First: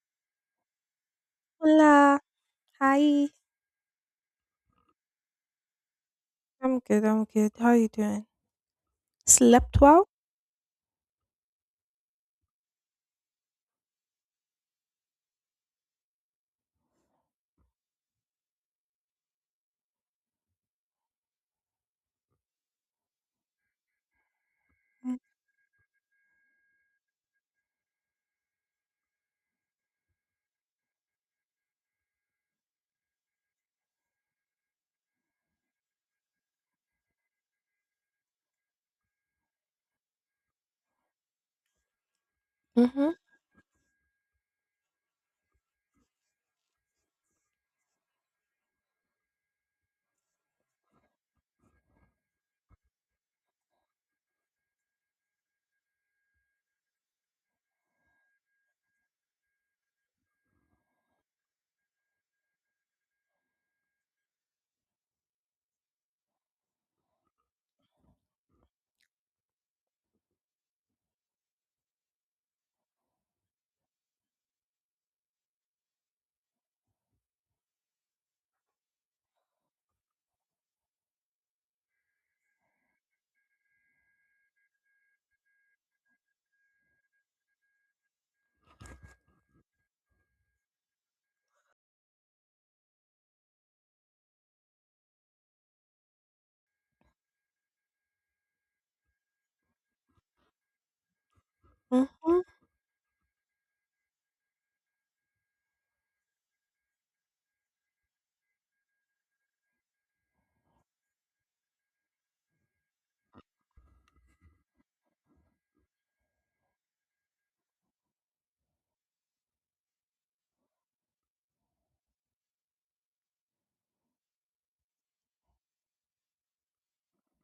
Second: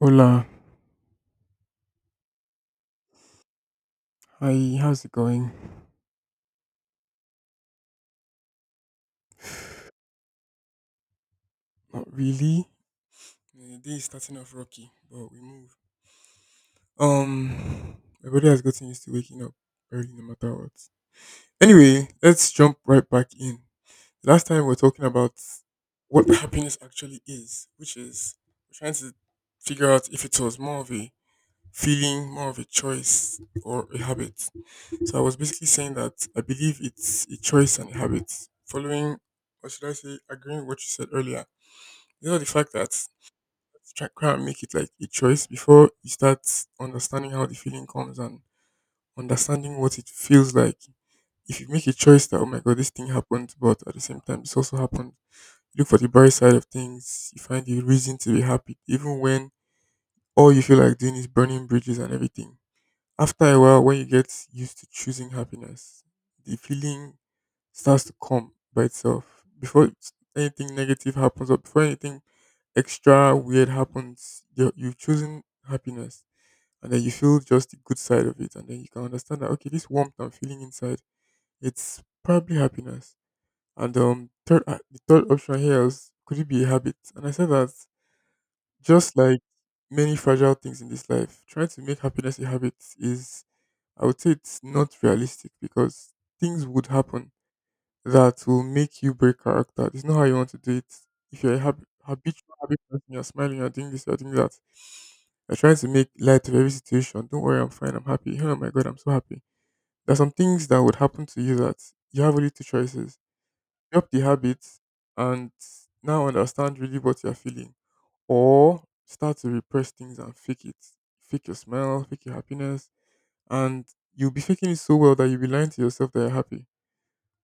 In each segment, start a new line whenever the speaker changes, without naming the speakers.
Hola,
Hola. Hi.
hi, how's it going?
I'm good, I'm good. How are you doing? Slept well?
Not really. The day is starting off rocky, but we move. Um, my body has gotten used to waking up early no matter what. Anyway, let's jump right back in. Last time we were talking
Mm-hmm.
about what happiness actually is, which is we're trying to figure out if it was more of a feeling, more of a choice, or a habit. So I was basically saying that I believe it's a choice and a habit. Following, or should I say, agreeing with what you said earlier, you know the fact that
Mm-hmm.
try and make it like a choice before you start understanding how the feeling comes and understanding what it feels like. If you make a choice that oh my god this thing happened, but at the same time this also happened, look for the bright side of things. You find the reason to be happy, even when all you feel like doing is burning bridges and everything. After a while, when you get used to choosing happiness, the feeling starts to come by itself. Before anything negative happens, or before anything extra weird happens, you've chosen happiness, and then you feel just the good side of it, and then you can understand that okay, this warmth I'm feeling inside, it's probably happiness. The third option here is, could it be a habit? And I said that just like many fragile things in this life, trying to make happiness a habit is, I would say, it's not realistic because things would happen that will make you break character. It's not how you want to do it. If you're a
Mm, mhm, mhm.
habitual happy person, you're smiling, you're doing this, you're doing that. You're trying to make light of every situation. Don't worry, I'm fine, I'm happy. Oh my god, I'm so happy. There's some things that would happen to you that you have only two choices. Drop the habits and now understand really what you're feeling. Or start to repress things and fake it. Fake your smile, fake your happiness. And you'll be faking it so well that you'll be lying to yourself that you're happy,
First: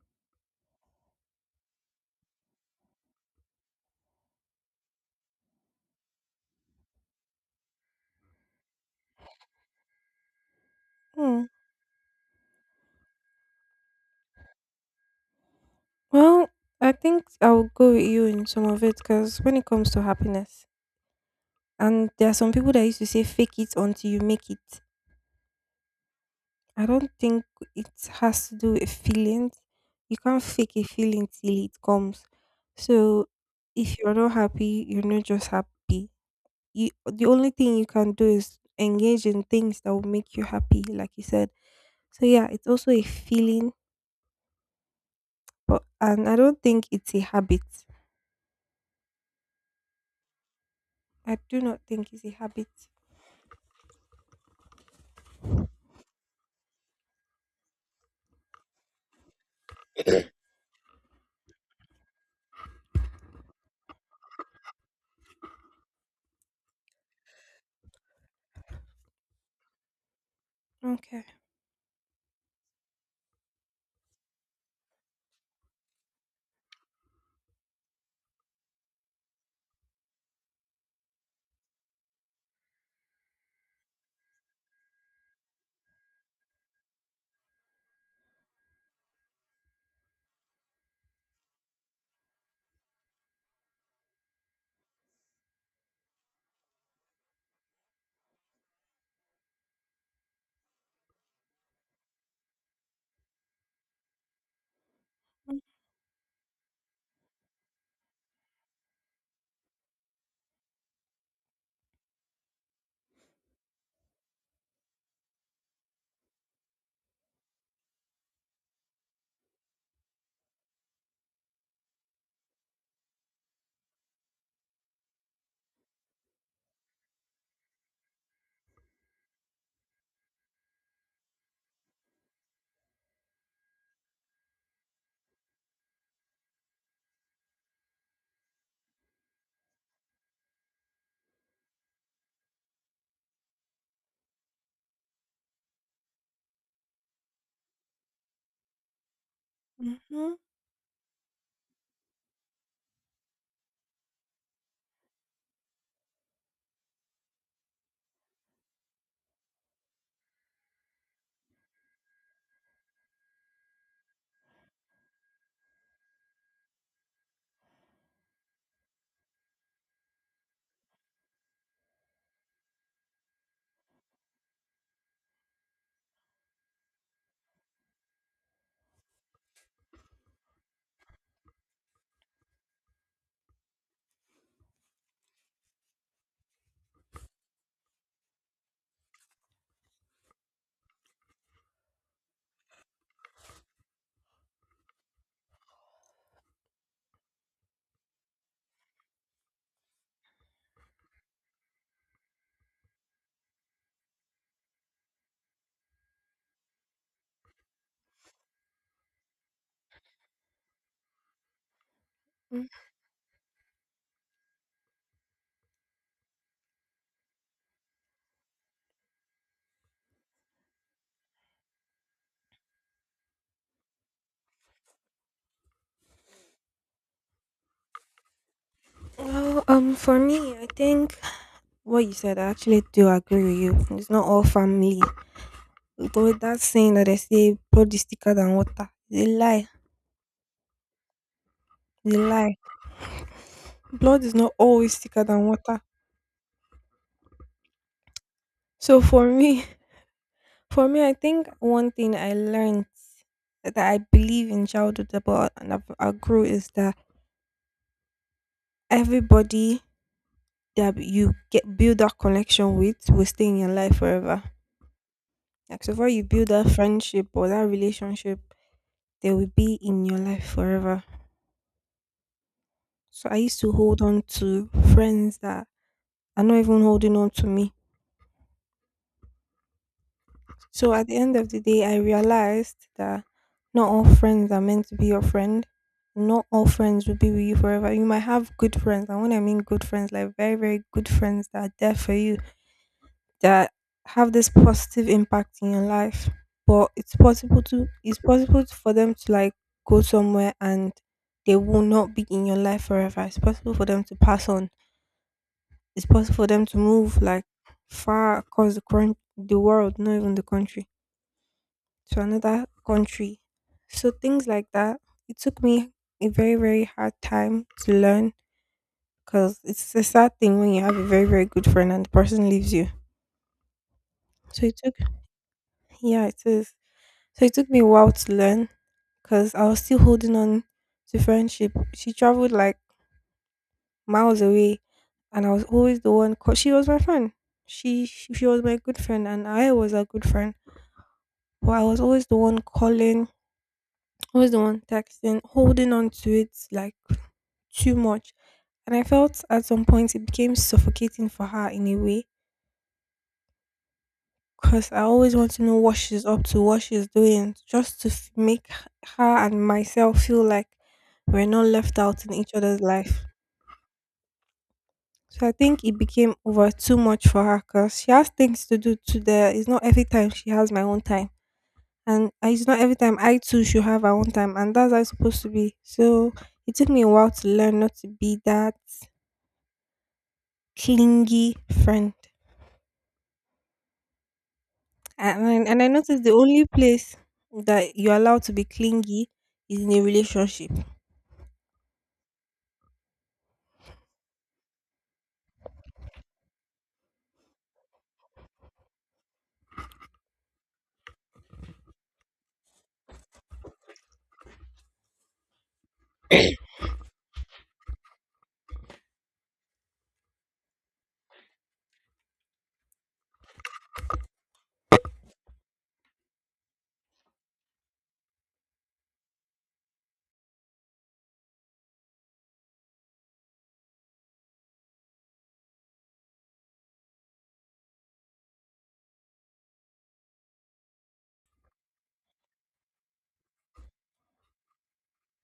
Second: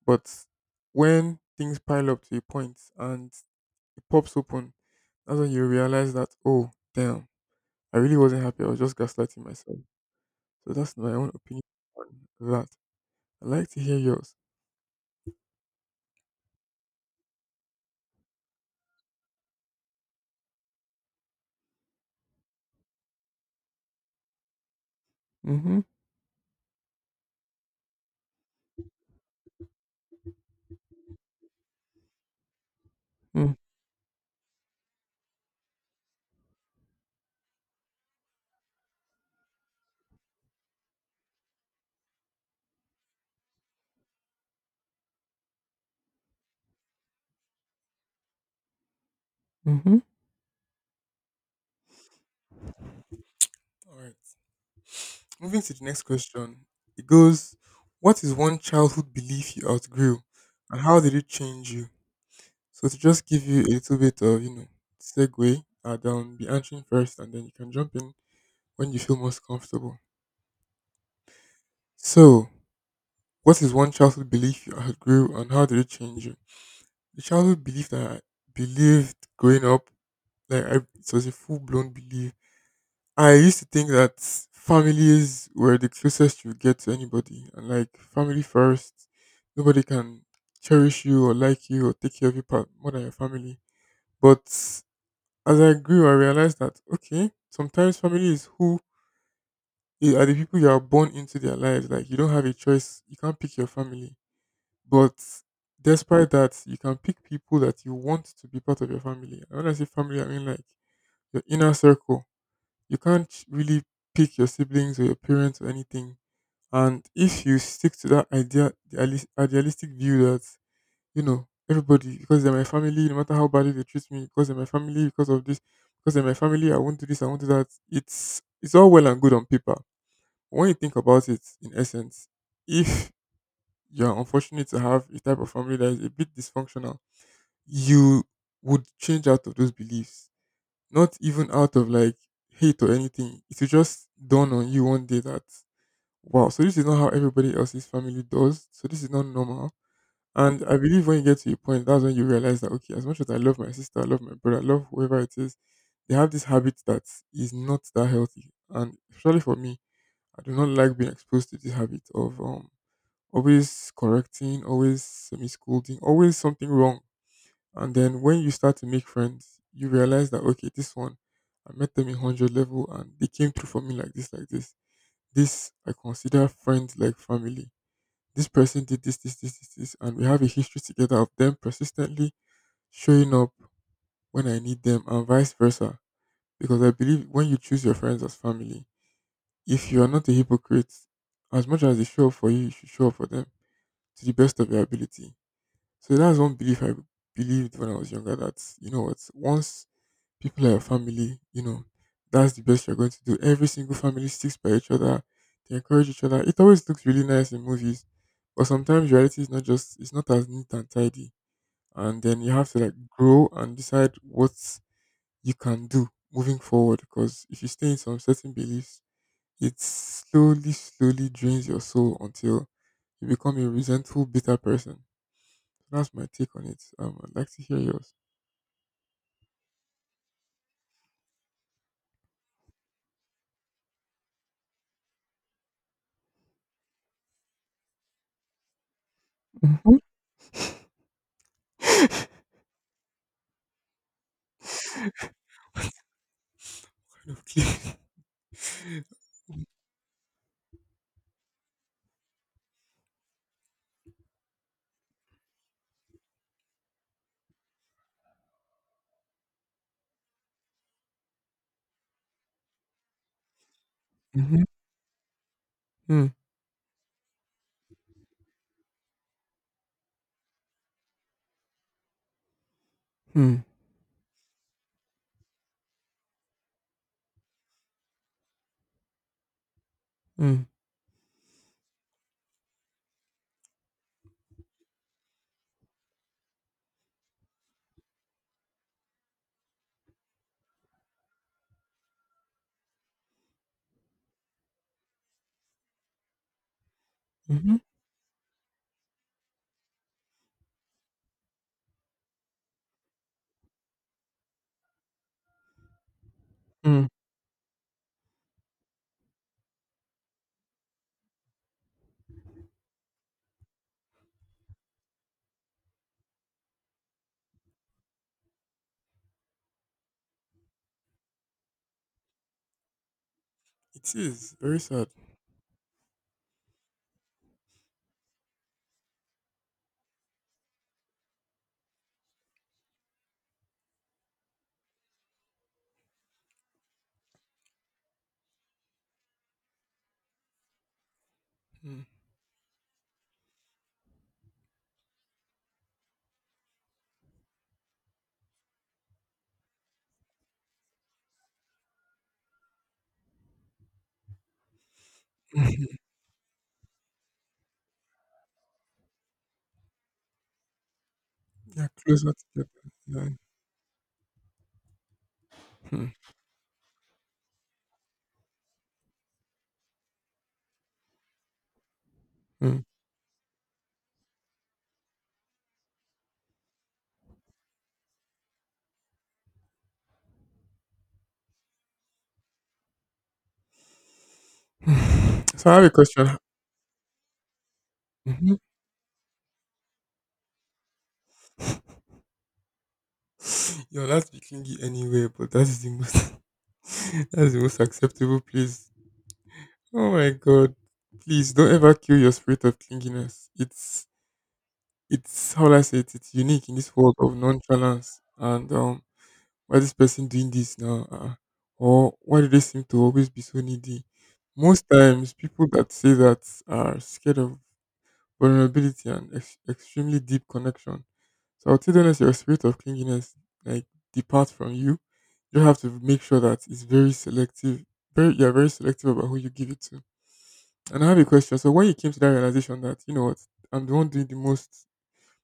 but when things pile up to a point and it pops open, that's when you realize that, oh, damn, I really wasn't happy. I was just gaslighting myself. So that's my own
Hmm.
opinion on that. I'd like to hear yours.
Well, I think I'll go with you in some of it, because when it comes to happiness, and there are some people that used to say fake it until you make it.
Mm-hmm.
I don't think it has to do with feelings. You can't fake a feeling till it comes. So if you're not happy, you're not just happy. You, the only thing you can do is engage in things that will make you happy, like you said. So yeah, it's also a feeling, but and I don't think it's a habit.
Mm-hmm.
I do not think it's a habit.
All right. Moving to the next question. It goes, what is one childhood belief you outgrew and how did it change you? So to just give you a little bit of, you know, segue, I'd be answering first and then you can jump in when you feel most comfortable.
Okay.
So, what is one childhood belief you had grew and how did it change you? The childhood belief that I believed growing up, like, it was a full blown belief. I used to think that families were the closest you get to anybody, and like family first. Nobody can cherish you or like you or take care of you more than your family. But as I grew, I realized that okay, sometimes family is who are the people you are born into their lives. Like you don't have a choice. You can't pick your family. But despite that, you can pick people that you want to be part of your family. And when I say family, I mean like your inner circle. You can't really pick your siblings or your parents or anything. And if you stick to that idea, the idealistic view that, you know, everybody, because they're my family, no matter how badly they treat me, because they're my family, because of this, because they're my family, I won't do this, I won't do that. It's all well and good on paper. When you think about it, in essence, if you're unfortunate to have a type of family that is a bit dysfunctional, you would change out of those beliefs. Not even out of like hate or anything. It will just dawn on you one day that, wow, so this is not how everybody else's family does. So this is not normal.
Mm-hmm.
And I believe when you get to a point, that's when you realize that, okay, as much as I love my sister, I love my brother, I love whoever it is, they have this habit that is not that healthy. And especially for me, I do not like being exposed to this habit of always correcting, always semi scolding, always something wrong. And then when you start to make friends, you realize that okay, this one, I met them in 100 level and they came through for me like this, like this. This I consider friends like family. This person did this, this, this, this, this, and we have a history together of them persistently showing up when I need them and vice versa. Because I believe when you choose your friends as family, if you are not a hypocrite, as much as they show up for you, you should show up for them to the best of your ability. So that's one belief I believed when I was younger, that, you know what, once people are a family, you know, that's the best you're going to do. Every single family sticks by each other, they encourage each other. It always looks really nice in movies, but sometimes reality is not just, it's not as neat and tidy. And then you
Mm.
have to like grow and decide what you can do moving forward. Because if you stay in some certain beliefs, it slowly, slowly drains your soul until you become a resentful, bitter person. That's my take on it. I'd like to hear yours.
Well, for me, I think what you said, I actually do agree with you. It's not all family. But that saying that they say blood is thicker than water, it's a lie.
Mhm.
It's a lie. Blood is not always thicker than water.
Okay.
So for me, for me, I think one thing I learned that I believe in childhood about and I grew is that everybody that you get build that connection with will stay in your life forever.
Mhm.
Like so far you
Mm,
build that friendship or that relationship, they will be in your life forever. So I used
mm,
to hold on to friends that are not even holding on to me.
mm,
So at the end of the day I realized that not all friends are meant to be your friend. Not all friends will be with you forever. You might have good friends, and when I mean good friends, like very, very good friends that are there for you that have this positive impact in your life, but
mhm,
it's possible for them to like go somewhere, and they will not be in your life forever. It's possible for them to pass on. It's possible for them to
mm.
move like far across the current, the world, not even the country, to another country. So things like that, it took me a very, very hard time to learn, because it's a sad thing when you have a very, very good friend and the person leaves you.
It is
So it
very
took,
sad.
yeah, it is. So it took me a while to learn, because I was still holding on to friendship. She traveled like miles away, and I was always the one. Cause she was my friend. She was my good friend, and I was a good friend. But I was
Mm.
always the one calling, always the one texting, holding on to it like too much. And I felt at some point it became suffocating for her in a way. Cause I always want to know what she's up to, what she's doing, just to make her and myself feel like we're not
Yeah,
left out
closer
in each other's
together.
life.
Yeah.
So I think it became over too much for her, because she has things to do to there. It's not every time she has my own time. And it's
Mm,
not
mm.
every time I too should have our own time. And that's how it's supposed to be. So it took me a while to learn not to be that clingy friend. And, and
So I
and
have
I
a
noticed the
question.
only place that you're allowed to
Mhm.
be clingy is in a relationship.
You're allowed to be clingy anywhere, but that is the most, that is the most acceptable place. Oh my god. Please don't ever kill your spirit of clinginess. It's, how will I say it, it's unique in this world of nonchalance. And why this person doing this now? Or why do they seem to always be so needy? Most times, people that say that are scared of vulnerability and extremely deep connection. So I'll tell them, as your spirit of clinginess like depart from you, you have to make sure that it's very selective. You're very selective about who you give it to. And I have a question. So when you came to that realization that, you know what, I'm the one doing the most,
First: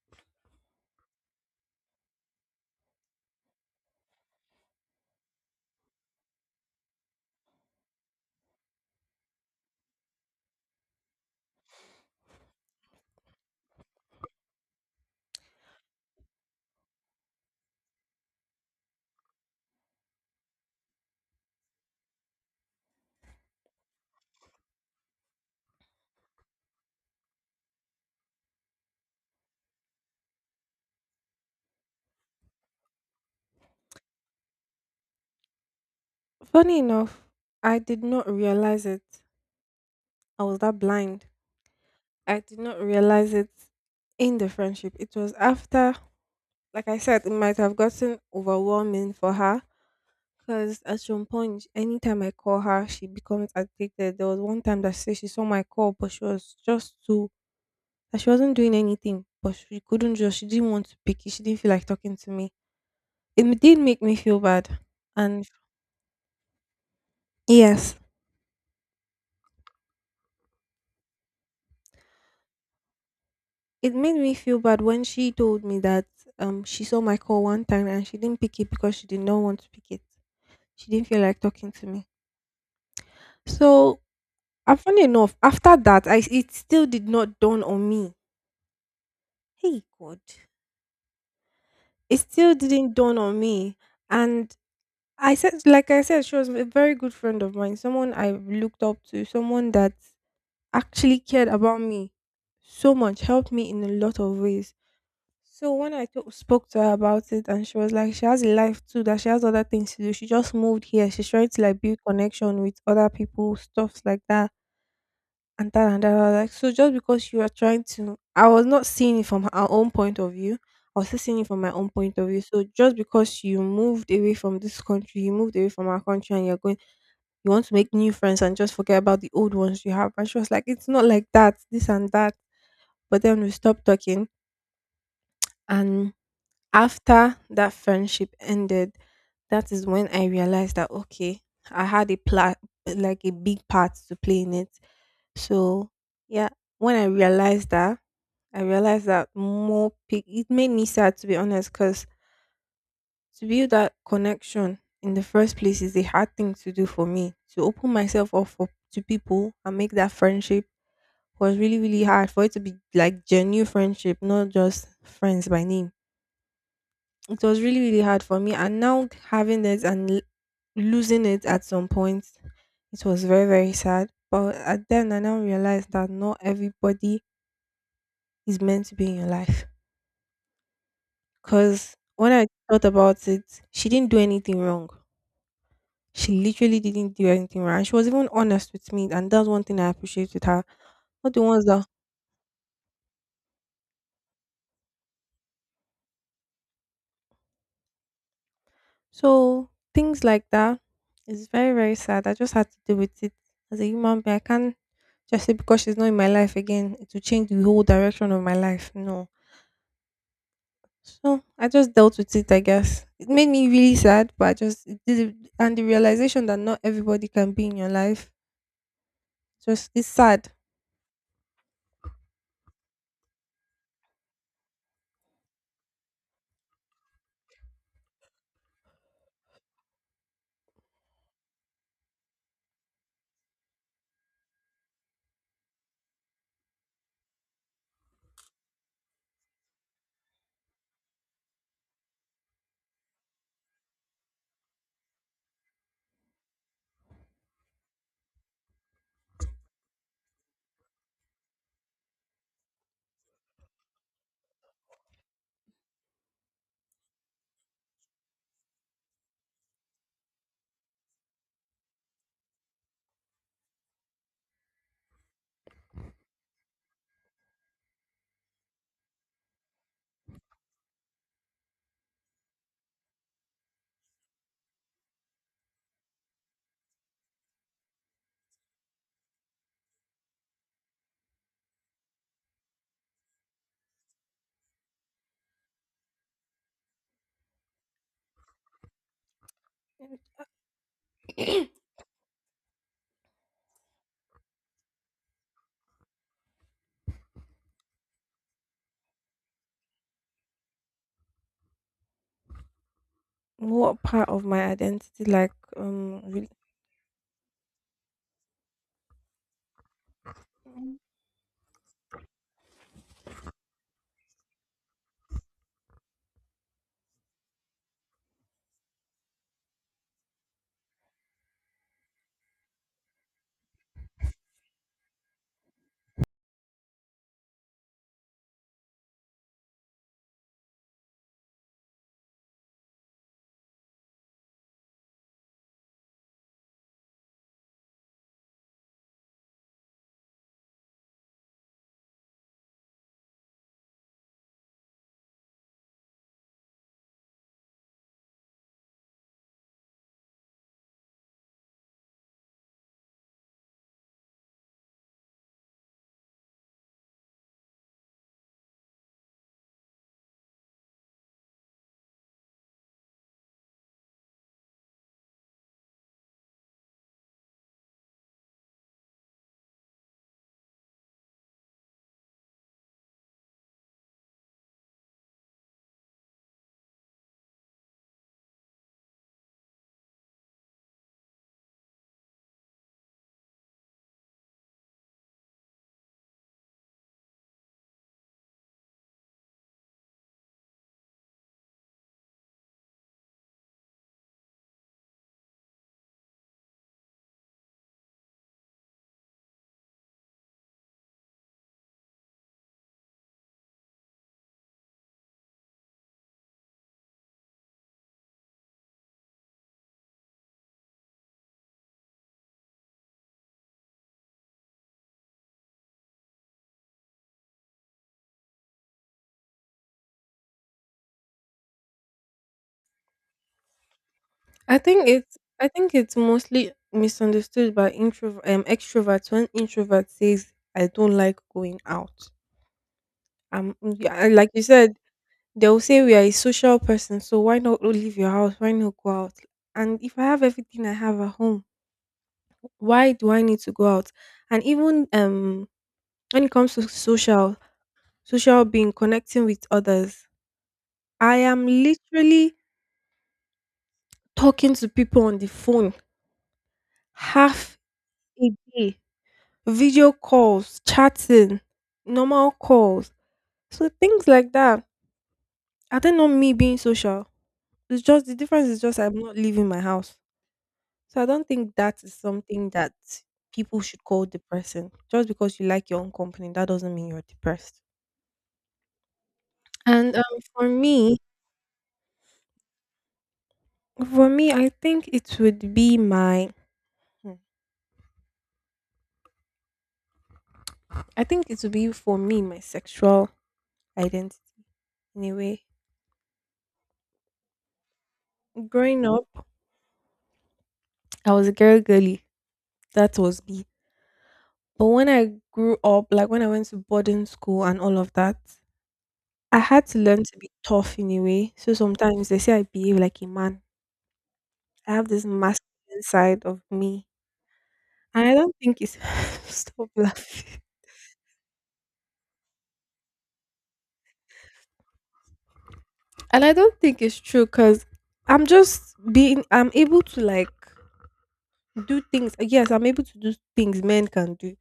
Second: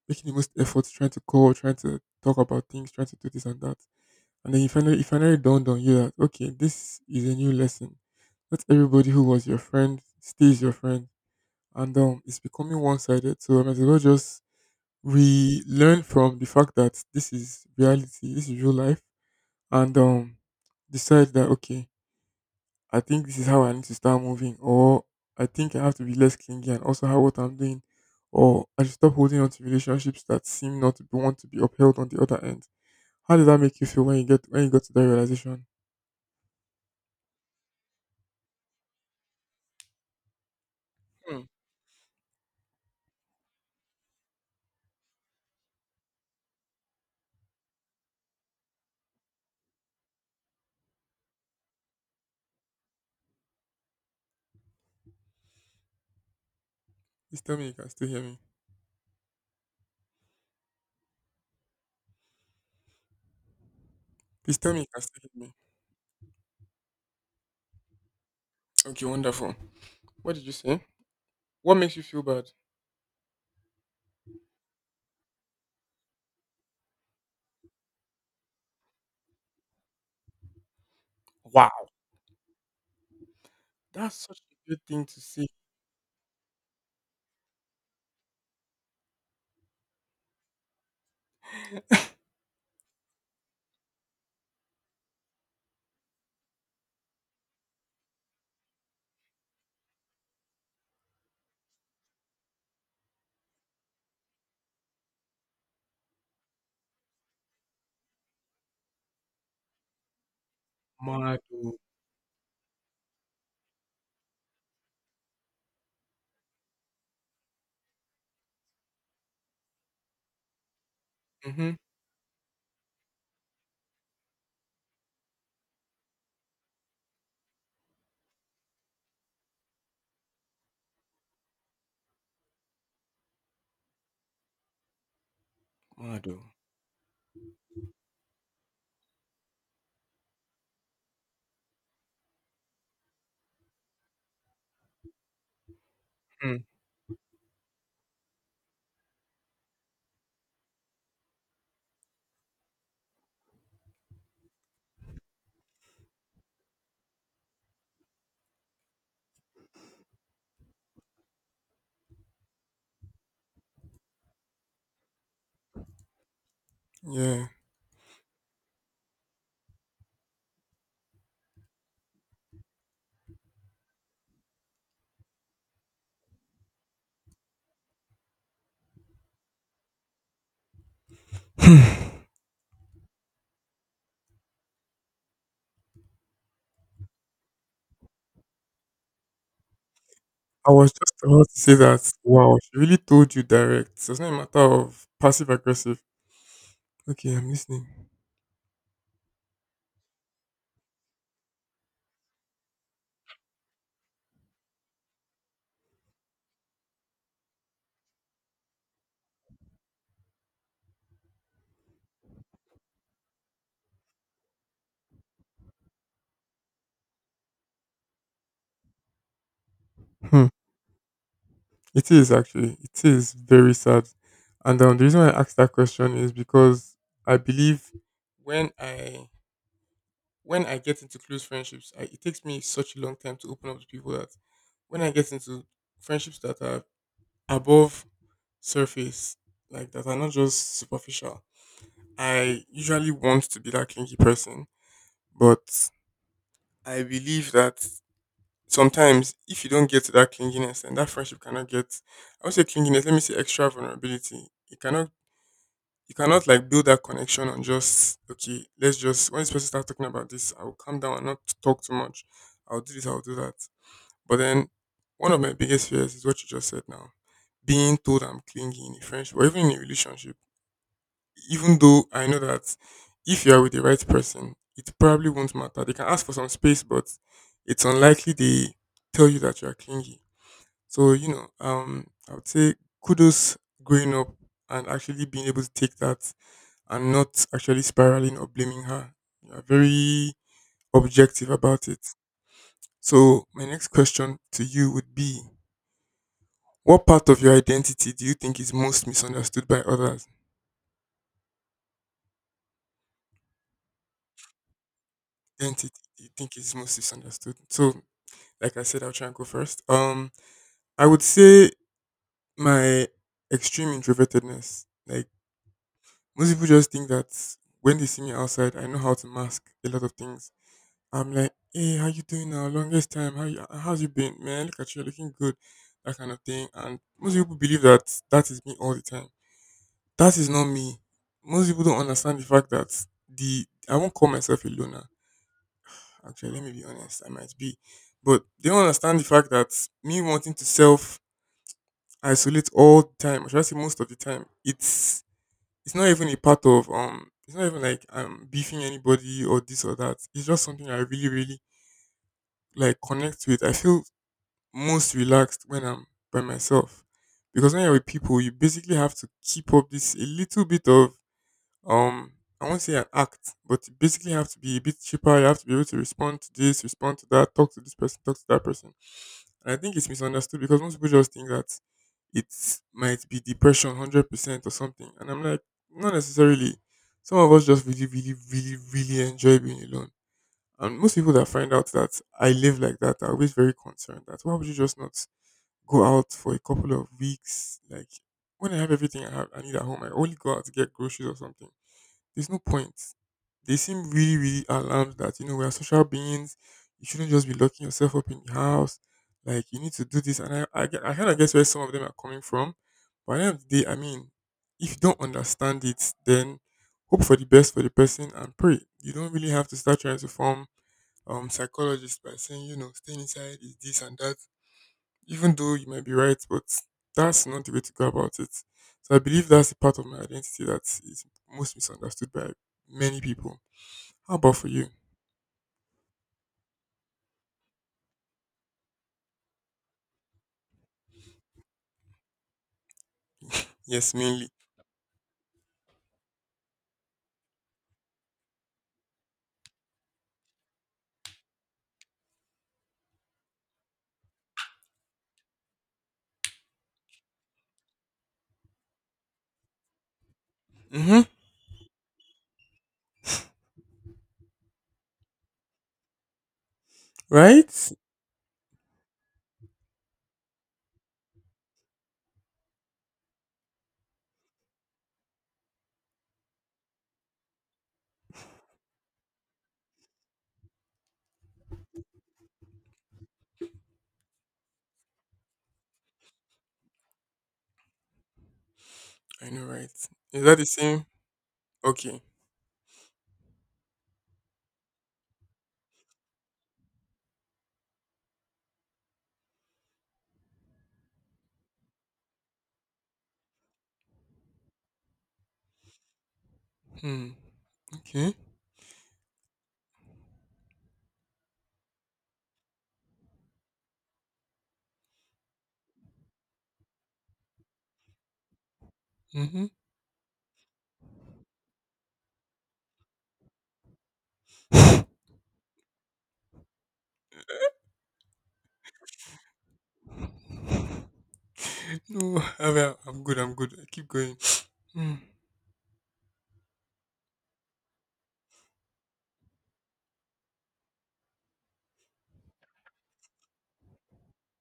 making the most effort, trying to call, trying to talk about things, trying to do this and that, and then you finally, it finally dawned on you that, okay, this is a new lesson. Not everybody who was your friend stays your friend. And it's becoming one sided. So I might as well just, we learn from the fact that this is reality, this is real life, and decide that, okay, I think this is how I need to start moving, or I think I have to be less clingy, and also how, what I'm doing, or I should stop holding on to relationships that seem not to be, want to be upheld on the other end. How did that make you feel when you get, when you got to that realization?
Funny enough, I did not realize it. I was that blind.
Hmm.
I did not realize it in the friendship. It was after, like I said, it might have gotten overwhelming for her, because at some point, anytime I call her, she becomes addicted. There was one time that she said she saw my call, but she was just too,
Please tell me you can still
that
hear
she
me.
wasn't doing anything, but she couldn't just, she didn't want to pick it. She didn't feel like talking to me. It did make me feel
Please
bad.
tell me you can still hear
And
me.
yes.
Okay, wonderful. What did you say? What makes you feel bad?
It made me feel bad when she told me that she saw my call one time and she didn't pick it because she did not want to pick it. She didn't feel like talking to
Wow,
me. So,
that's such a good thing
funny
to
enough,
say.
after that, I it still did not dawn on me. Hey God, it still didn't dawn on me. And I said, like I said, she was a very good friend of mine, someone I looked up to, someone that actually cared about me so much, helped me in a lot of ways. So when I spoke to her about it, and she was like, she has a life too, that she has other things to do. She just moved here. She's trying to
Mado.
like build connection with other people, stuffs like that, and that and that. I was like, so, just because you are trying to, I was not seeing it from her own point of view. I was still seeing it from my
Mm-hmm.
own point of view. So just because you moved away from this country, you moved away from our country, and you're going, you want to make new friends and just forget about the old ones you have. And she was like, it's not like that, this and that. But then we stopped talking, and
Mado.
after that friendship ended, that is when I realized that okay, I had like a big part to play in it. So yeah,
Mm.
when I realized that it made me sad, to be honest, because to build that connection in the first place is a hard thing to do for me. To open myself up for to people and make that friendship was really, really hard for it to be like genuine friendship, not just friends by name. It
Yeah.
was really, really hard for me, and now having it and losing it at some point, it was very, very sad. But at then I now realized that not everybody is meant to be in your life, because when I thought about it, she didn't do anything wrong. She literally didn't do anything wrong, and she was even honest with me, and that's one thing I appreciate with her.
I was just
Not the
about to
ones
say
that.
that. Wow, she really told you direct. So it's not a matter of passive aggressive. Okay, I'm listening.
So things like that is very, very sad. I just had to deal with it as a human being. I can't just say because she's not in my life again, it will change the whole direction of my life. No. So I just dealt with it, I guess. It made me really sad, but I just and the realization that not everybody can be in your life, just it's
Hmm.
sad.
It is actually. It is very sad. And the reason why I asked that question is because I believe when I when I get into close friendships, it takes me such a long time to open up to people that when I get into friendships that are above surface, like that are not just superficial, I usually want to be that clingy person. But I believe that sometimes if you don't get to that clinginess, and that friendship cannot get, I would say clinginess, let me say extra vulnerability. It cannot You cannot like build that connection on just, okay, let's just, when this person starts talking about this, I will calm down and not talk too much. I'll do this. I'll do that. But then one of my biggest fears is what you just said now. Being told I'm clingy in a friendship or even in a relationship, even though I know that if you are with the right person, it probably won't matter. They can ask for some space, but it's unlikely they tell you that you are clingy. So I would say kudos growing up and actually being able to take that and not actually spiraling or blaming her. You are very objective about it. So, my next question to you would be, what part of your identity do you think is most misunderstood by others?
What part of my identity like
Identity you
really.
think is most misunderstood? So, like I said, I'll try and go first. I would say my extreme introvertedness. Like, most people just think that when they see me outside, I know how to mask a lot of things. I'm like, hey, how you doing now? Longest time. How's you been, man? Look at you, you're looking good. That kind of thing. And most people believe that that is me all the time. That is not me. Most people don't understand the fact that the I won't call myself a loner. Actually, let me be honest. I might be, but they don't understand the fact that me wanting to self isolate all the time, or should I say most of the time, it's not even a part of. It's not even like I'm beefing anybody or this or that. It's just something I really, really like connect with. I feel most relaxed when I'm by myself. Because when you're with people, you basically have to keep up this a little bit of um I won't say an act, but you basically have to be a bit cheaper. You have to be able to respond to this, respond to that, talk to this person, talk to that person. And I think it's misunderstood because most people just think that it might be depression 100% or something. And I'm like, not necessarily. Some of us just really, really, really, really enjoy being alone. And most people that find out that I live like that are always very concerned that why would you just not go out for a couple of weeks. Like when I have everything I have, I need at home, I only go out to get groceries or something. There's no point. They seem really, really alarmed that you know we are social beings. You shouldn't just be locking yourself up in the house. Like you need to do this, and I kind of guess where some of them are coming from. But at the end of the day, I mean, if you don't understand it, then hope for the best for the person and pray. You don't really have to start trying to form psychologists by saying you know staying inside is this and that, even though you might be right, but that's not the way to go about it. So I believe that's a part of my identity that is most misunderstood by many people. How about for you?
I think it's mostly misunderstood by introvert extroverts when introvert says I don't like going out.
Yes,
Yeah, and
mainly.
like you said, they'll say we are a social person, so why not leave your house? Why not go out? And if I have everything I have at home, why do I need to go out? And even when it comes to social being connecting with others,
Mm-hmm.
I am literally talking to people on the phone
Right?
half a day, video calls, chatting, normal calls. So things like that. I think not me being social. It's just the difference is just I'm not leaving my house. So I don't think that is something that people should call depressing. Just because you like your own company, that doesn't mean you're depressed.
I know, right?
And
Is that the
for
same?
me,
Okay.
for me, I think it would be my, hmm, I think it would be for me my sexual identity. Anyway,
Hmm. Okay.
growing up, I was a girl girly. That was me. But when I grew up, like when I went to boarding school and all of that, I
Mm-hmm.
had to learn to be tough in a way. So sometimes they say I behave like a man. I have this masculine side of me. And I don't think it's stop laughing.
No, I mean, I'm good. I'm good. I keep going. Hmm.
And I don't think it's true, because I'm just being I'm able to like do things. Yes, I'm able to do things men can do.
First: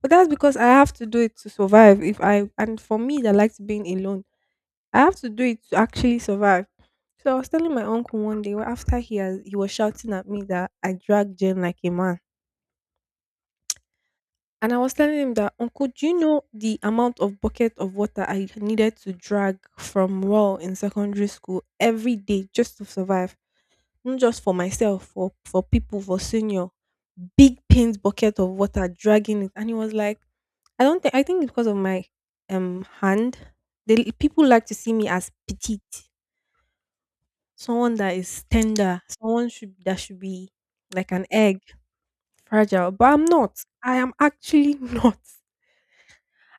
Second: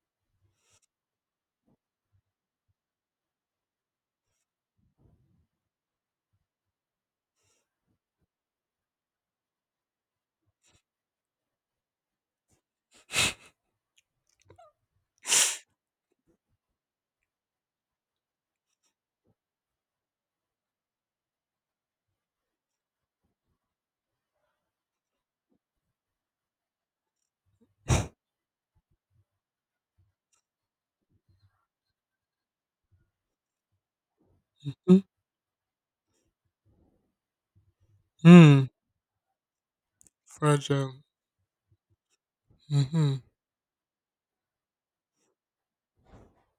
But that's because I have to do it to survive. If I and for me that likes being alone. I have to do it to actually survive. So I was telling my uncle one day, well, after he has, he was shouting at me that I dragged Jen like a man. And I was telling him that, Uncle, do you know the amount of bucket of water I needed to drag from raw in secondary school every day just to survive? Not just for myself, for people, for senior. Big paint bucket of water dragging it. And he was like, I don't think I think because of my hand, they people like to see
Mm-hmm.
me as petite, someone that is
Hmm.
tender, someone should that should be
Fragile.
like an egg, fragile. But
Mm-hmm.
I'm not. I am actually not.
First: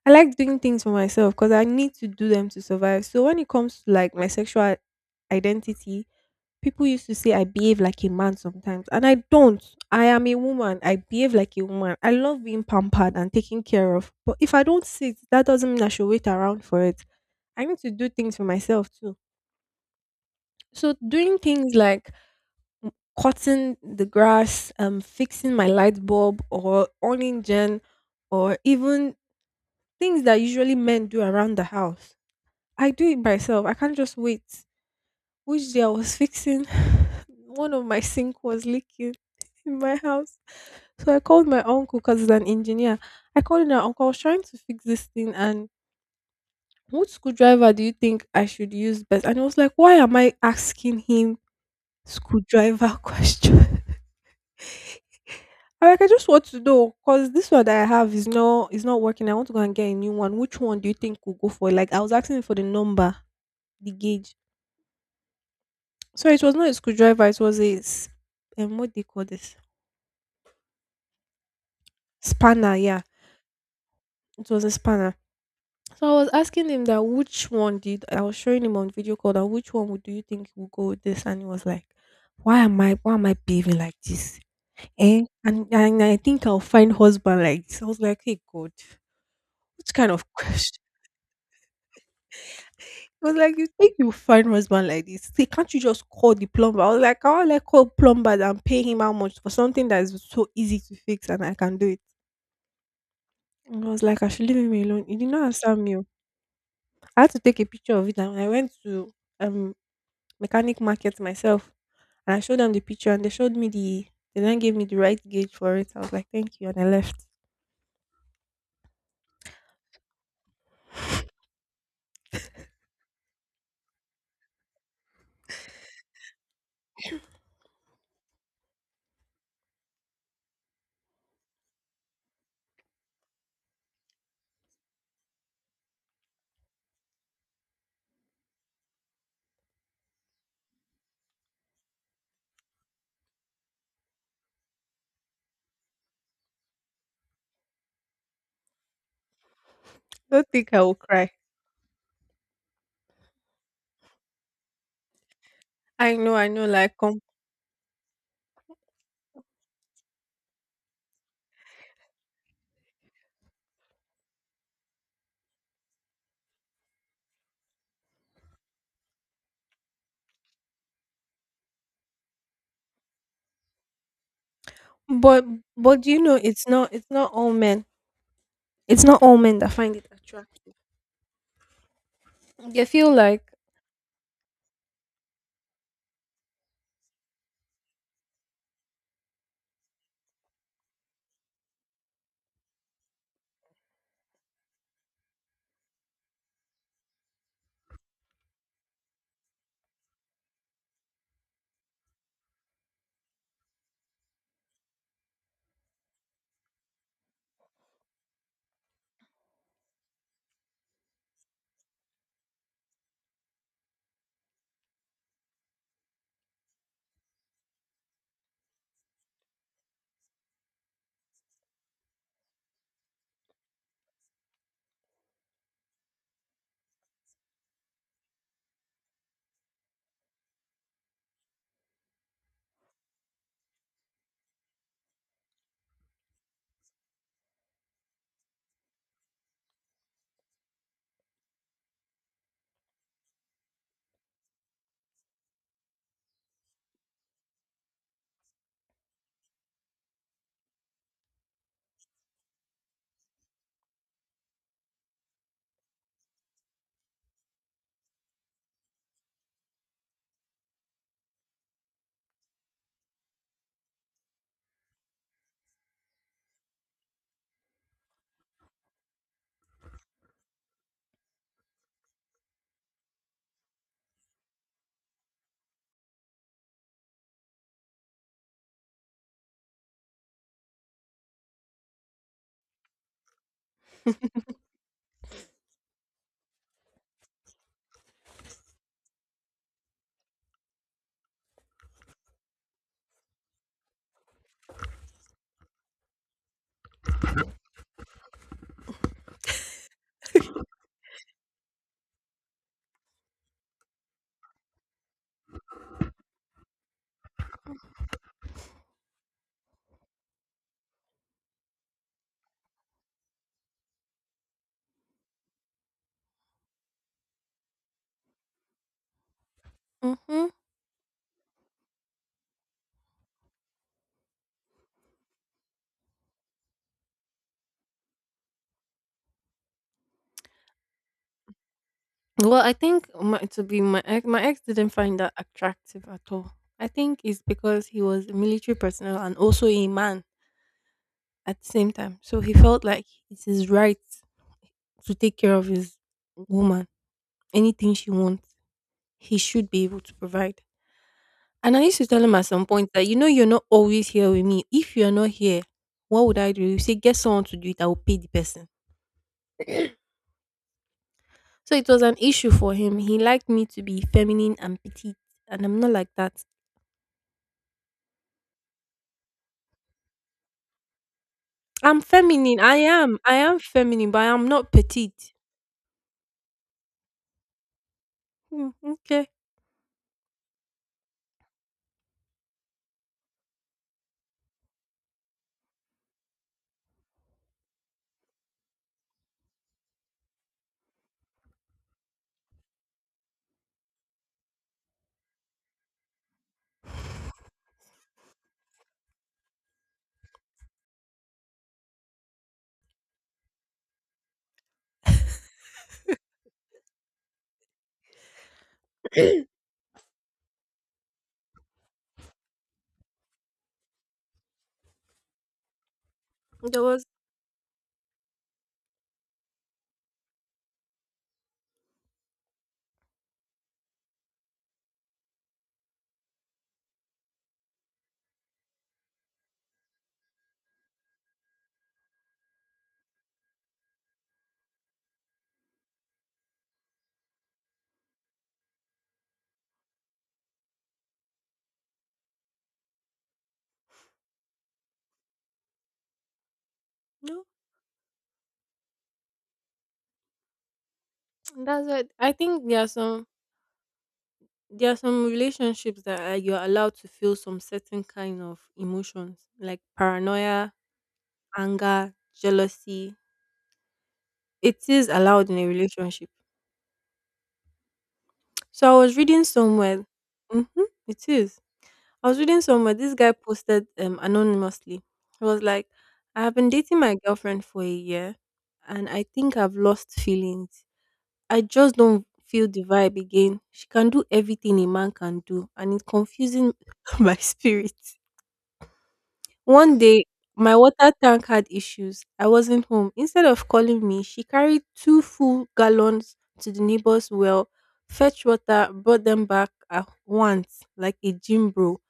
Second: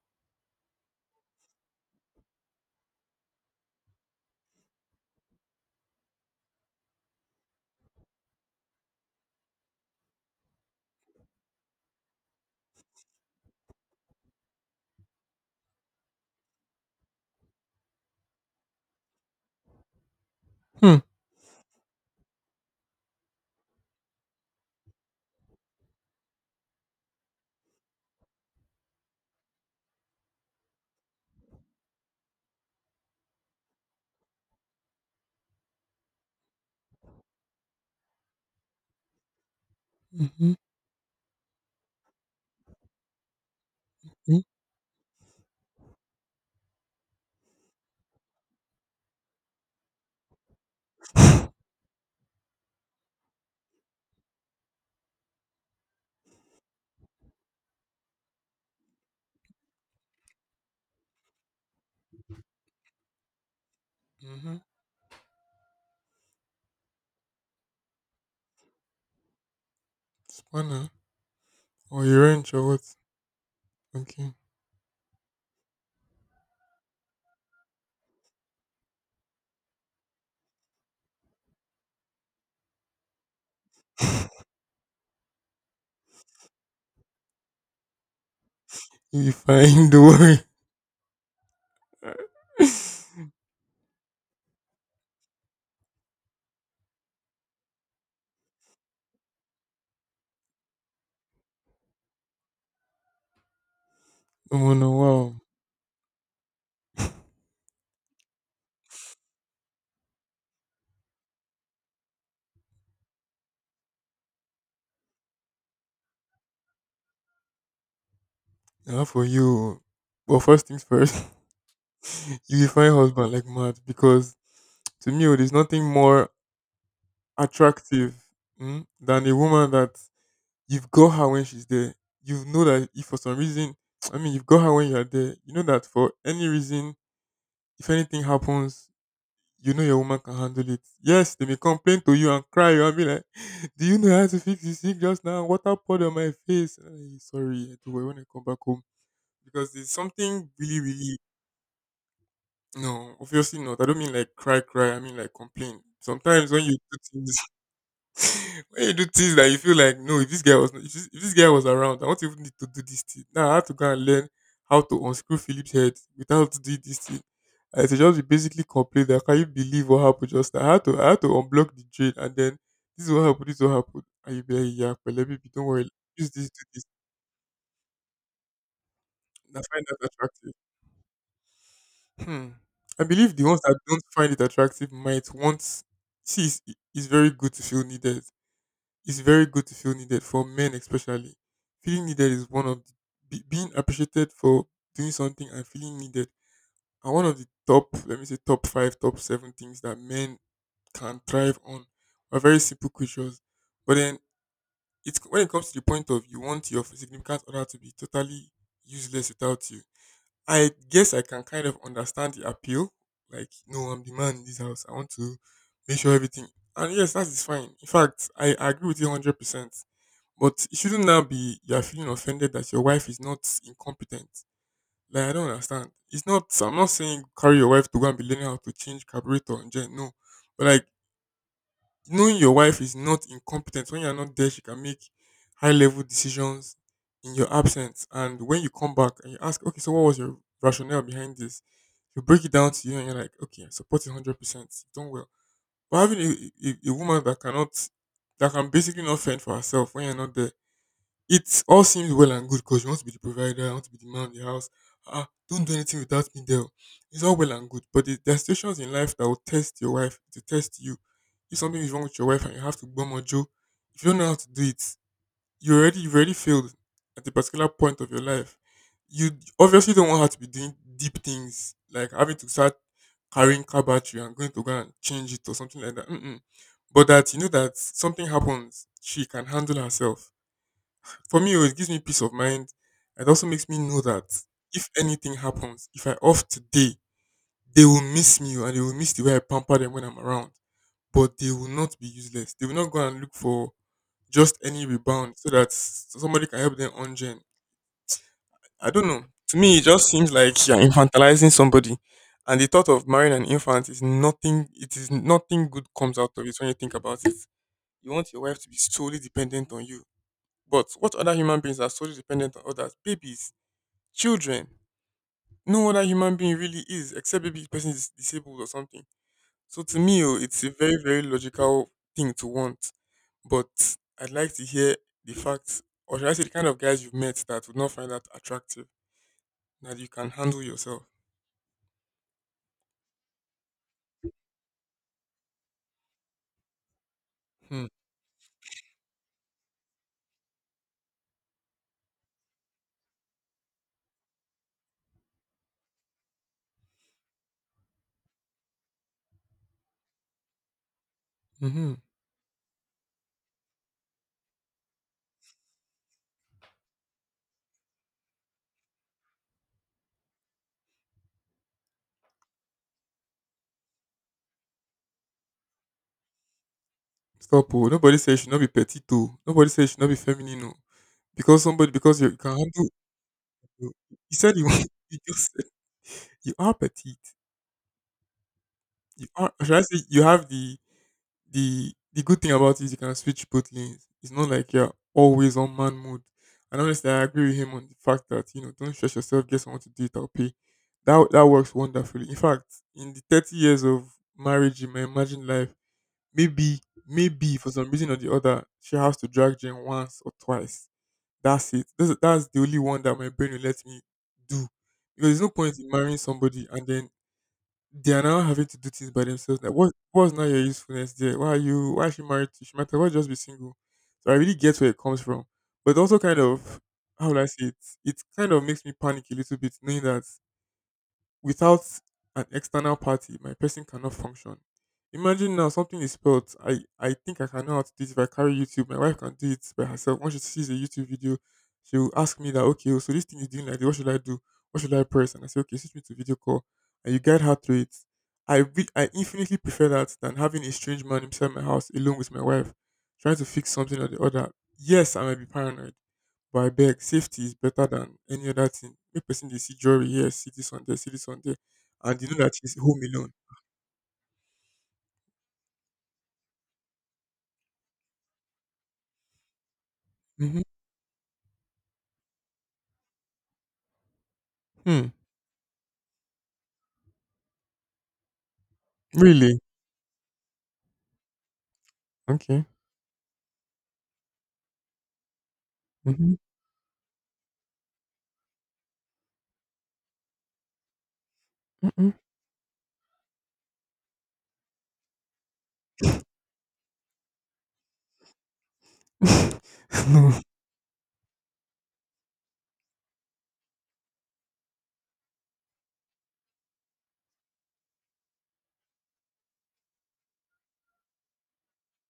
I like doing things for myself because I need to do them to survive. So when it comes to like my sexual identity, people used to say I behave like a man sometimes, and I don't. I am a woman. I behave like a woman. I love being pampered and taken care of. But if I don't sit, that doesn't mean I should wait around for it. I need to do things for myself too. So
Hmm.
doing things like m- cutting the grass, fixing my light bulb, or owning gen, or even things that usually men do around the house. I do it myself. I can't just wait. Which day I was fixing, one of my sink was leaking in my house.
Mm-hmm.
So I called my uncle because he's an engineer. I called in my uncle, I was
Hmm.
trying to fix this thing and what screwdriver do you think I should use best? And I was like, why am I asking him screwdriver questions? I like, I just want to know because this one that I have is not working. I want to go and get a new one. Which one do you think will go for it? Like I was asking for the number, the gauge.
Mm-hmm.
So it was not a screwdriver. It was a what do you call this?
Spanner, or your wrench or
Spanner.
what?
Yeah,
Okay.
it was a spanner. So I was asking him that which one did I was showing him on video call that which one would do you think will go with this? And he was like, why am I behaving like this? Eh? And I think I'll find husband like this. I was like, hey God,
You fine,
which
don't
kind of
worry.
question? He was like, "You think you find husband like this? See, can't you just call the plumber?" I was like, "How will I call plumber and pay him how much for something that is so easy to fix and I can do it?" And I was like, "I should leave him
Oh no,
alone." He did
wow.
not answer me. Oh. I had to take a picture of it, and I went to um mechanic market myself, and I showed them the picture, and they showed me the. They then gave me the right gauge for it. I was like, "Thank you," and I left.
Now for you. Well, first things first, you will find husband like mad because to me, oh, there's nothing more attractive, mm, than a woman that you've got her when she's there. You know that if for some reason, I mean, you've got her when you're there. You know that for any reason, if anything happens, you know your woman can handle it. Yes, they may complain to you and cry you and be like, do you know how to fix this thing just now? Water poured on my face. "Eh, sorry, I do but when I come back home." Because there's
Don't
something
think
really,
I will
really.
cry.
No, obviously not. I don't mean like cry, cry, I mean like complain.
I
Sometimes when
know,
you
like,
do things, when you do things that you feel like, no, if this guy was around, I won't even need to do this thing. Now I have to go and learn how to unscrew Philip's head without doing this thing. I to just basically complain that can you believe what happened just now? I had to unblock the drain and then this is what happened, this is what happened. And you be like, yeah, but let me
but
be, don't worry,
but do you
use
know,
this, do
it's
this.
not, it's not all men. It's not all
And
men
I
that
find
find
that
it
attractive.
attractive.
Hmm.
They
I
feel
believe
like,
the ones that don't find it attractive might want, see it's very good to feel needed. It's very good to feel needed for men especially. Feeling needed is one of the, being appreciated for doing something and feeling needed are one of the top, let me say top five, top seven things that men can thrive on. We're very simple creatures, but then it's when it comes to the point of you want your significant other to be totally useless without you. I guess I can kind of understand the appeal. Like, no, I'm the man in this house. I want to make sure everything. And yes, that is fine. In fact, I agree with you 100%, but it shouldn't now be you're feeling offended that your wife is not incompetent. Like I don't understand. It's not I'm not saying carry your wife to go and be learning how to change carburetor and gen, no. But like knowing your wife is not incompetent when you're not there, she can make high level decisions in your absence. And when you come back and you ask, okay, so what was your rationale behind this? You break it down to you and you're like, okay, I support it 100%. You've done well. But having a woman that cannot that can basically not fend for herself when you're not there, it all seems well and good because you want to be the provider, you want to be the man of the house. Ah, don't do anything without me, there. It's all well and good, but there are situations in life that will test your wife to test you. If something is wrong with your wife and you have to bomb or Joe, if you don't know how to do it, you've already failed at a particular point of your life. You obviously don't want her to be doing deep things like having to start carrying car battery and going to go and change it or something like that. Mm-mm. But that you know that something happens, she can handle herself. For me, oh, it gives me peace of mind. It also makes me know that if anything happens, if I off today, they will miss me, oh, and they will miss the way I pamper them when I'm around. But they will not be useless. They will not go and look for just any rebound so that somebody can help them ungen. I don't know. To me, it just seems like you're infantilizing somebody. And the thought of marrying an infant is nothing. It is nothing good comes out of it when you think about it. You want your wife to be solely dependent on you. But what other human beings are solely dependent on others? Babies. Children. No other human being really is, except maybe the person is disabled or something. So to me, oh,
hmm.
it's a very, very logical thing to want, but I'd like to hear the facts, or should I say the kind of guys you've met that would not find that attractive, that you can handle yourself.
Well, I think my, to be my ex didn't find that attractive at all. I think it's
Hmm.
because he was a military personnel and also a man at the same time. So he felt like it's his right to take care of his woman. Anything she wants, he should be able to provide. And I
Mm-hmm.
used to tell him at some point that, you know, you're not always here with me. If you're not here, what would I do? You say, get someone to do it. I will pay the person. So it was an issue for him. He liked me to be feminine and petite, and I'm not like that.
Stop, oh. Nobody says you should not be petite, oh. Nobody says you should not be feminine, oh. Because somebody,
I'm
because you can
feminine. I
handle,
am. I am
you
feminine, but
you
I'm
said you,
not
you
petite.
just said you are petite.
Hmm,
You
okay.
are, should I say, you have the good thing about it is you can switch both lanes. It's not like you're always on man mode. And honestly, I agree with him on the fact that you know don't stress yourself. Get someone to do it. I'll pay. That that works wonderfully. In fact, in the 30 years of marriage in my imagined life, maybe, maybe for some reason or the other, she has to drag Jen once or twice. That's it. That's the only one that my brain will let me do, because there's no point in marrying somebody and then they are now having to do things by themselves. Like what what's now your usefulness there? Why are you why is she married to? She might as well just be single. So I really get where it comes from. But also kind of
There was
how will I say it? It kind of makes me panic a little bit knowing that without an external party, my person cannot function. Imagine now something is spelled. I think I can know how to do it if I carry YouTube. My wife can do it by herself. Once she sees a YouTube video, she will ask me that, okay, oh, so this thing is doing like this. What should I do? What should I press? And I say, okay, switch me to video call. And you guide her through it. I infinitely prefer that than having a strange man inside my house alone with my wife trying to fix something or the other. Yes, I might be paranoid, but I beg, safety
no.
is better than any other thing. Make person they see jewelry here, see this one there, see this one there,
That's it.
and they
I
know that
think
she's home alone.
there are some relationships that are, you're allowed to feel some certain kind of emotions like
Mm-hmm.
paranoia, anger, jealousy. It
Hmm.
is allowed in a relationship. So I was reading
Really?
somewhere. Mm-hmm, it is. I was reading
Okay.
somewhere this guy posted anonymously. He was like,
Mm-hmm.
I have been dating my girlfriend for a year and I think I've lost feelings. I just
Mm-mm.
don't feel the vibe again. She can do everything a man can do and it's confusing my spirit. One day
No.
my water tank had issues. I wasn't home. Instead of calling me, she carried two full gallons to the neighbor's well, fetched water, brought them back at once like a gym bro.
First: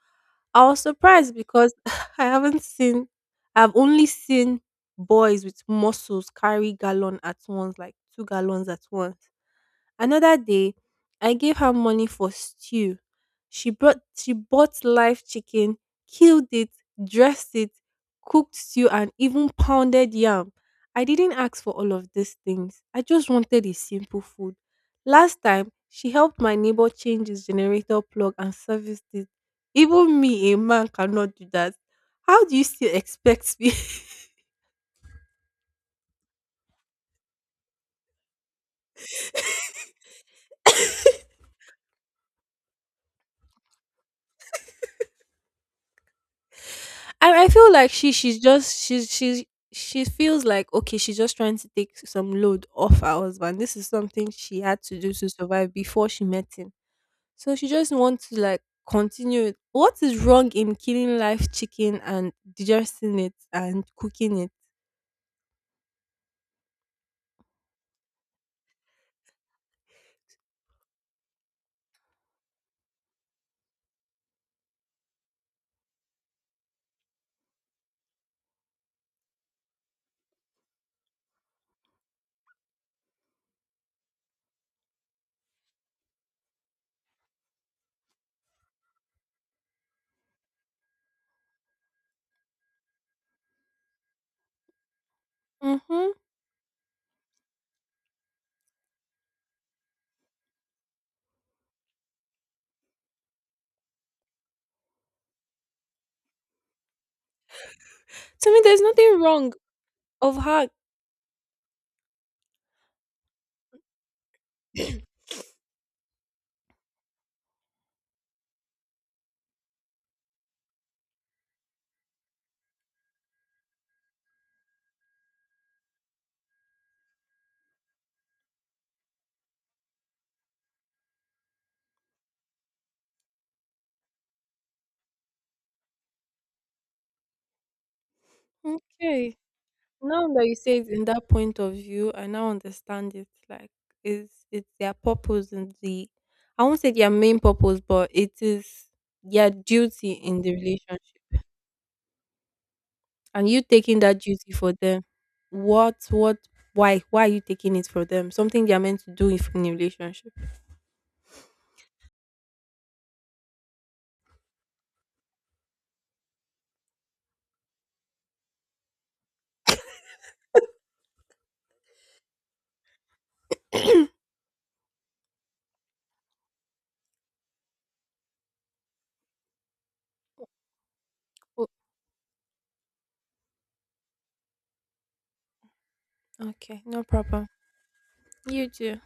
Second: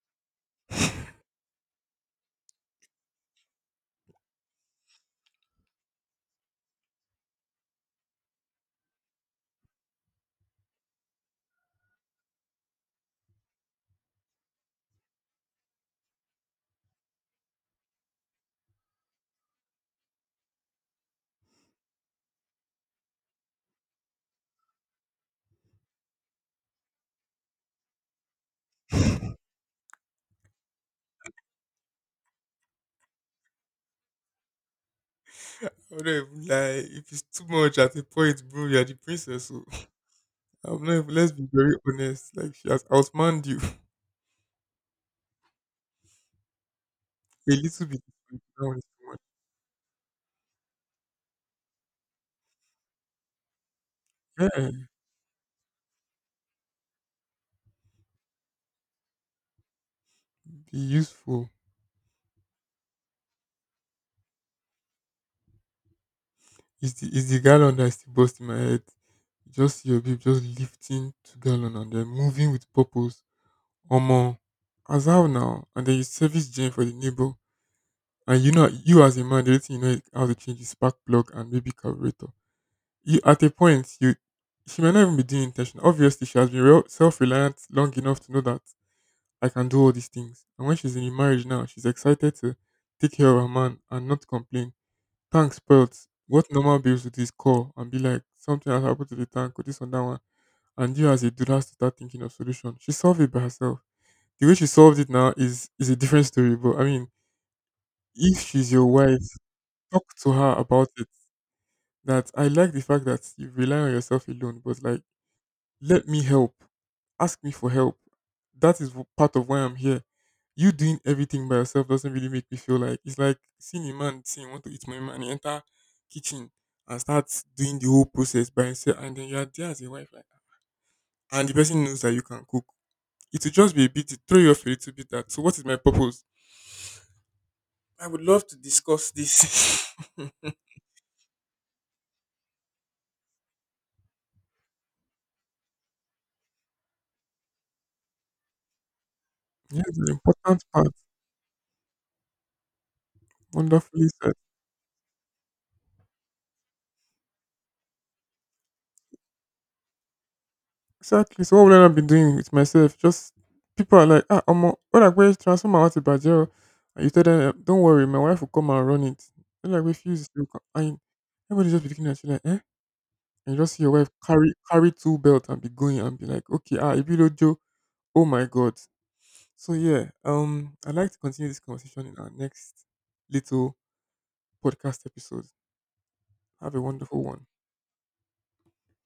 I was surprised because I haven't seen I've only seen boys with muscles carry gallon at once, like 2 gallons at once. Another day, I gave her money for stew. She bought live chicken, killed it, dressed it, cooked stew and even pounded yam. I didn't ask for all of these things. I just wanted a simple food. Last time, she helped my neighbor change his generator plug and serviced it. Even me, a man, cannot do that. How do you still expect me?
I don't even lie. If it's too much at a point, bro, you're the princess. So I'm not even, let's be very honest. Like, she has outmanned you
I I
a
feel
little
like
bit.
she she's
That one
just
is too
she's
much.
she's she feels like okay she's just trying to take some load off her husband. This is something
Yeah,
she had to do to survive before she met him. So she just wants to like continue it. What is wrong in
be
killing
useful.
live chicken and digesting it and cooking it?
Is the gallon that's the bust in my head. Just your babe just lifting to gallon and then moving with purpose. Omo, as how now, and then you service gen for the neighbor, and you know you as a man, the only thing you know how to change is spark plug and maybe carburetor. You at a point you she might not even be doing intention. Obviously, she has been real self reliant long enough to know that I can do all these things. And when she's in a marriage now, she's excited to take care of her man and not complain. Tank spoiled.
Mm-hmm.
What normal babes would this call and be like, something has happened to the tank or this and that one. And you as a dude has to start thinking of solution. She solved it by herself. The way she solved it now is a different story. But I mean, if
To me,
she's
there's
your
nothing
wife,
wrong
talk to
of
her
her.
about it. That I like the fact that you rely on yourself alone, but like, let me help. Ask me for help. That is part of why I'm here. You doing everything by yourself doesn't really make me feel like it's like seeing a man saying "I want to eat my man, he enter kitchen and start doing the whole process by himself, and then you're there as a wife, like, and the person knows that you can cook. It will just be a bit throw you off a little bit. That so, what is my purpose? I would love to discuss
Okay.
this.
Now that you say it in that point of view, I now understand it. Like it's their purpose and the I won't say their main purpose, but it is their
Yes, an
duty in the
important part.
relationship. And you taking
Wonderfully
that
said.
duty for them, what why are you taking it for them? Something they are meant to do if in a relationship.
Exactly. So what would I not be doing with myself? Just people are like, ah, Omo, what like where transform out to Bajel? And you tell them, "Eh, don't worry, my wife will come and run it. They like refuse to come. And everybody just be looking at you like, eh? And you just see your wife carry two belt and be going and be like, okay, ah, Ibilo Joe. Oh my God. So yeah, I'd like to continue this
Oh,
conversation in our next little podcast episode. Have a
okay, no
wonderful one.
problem. You too.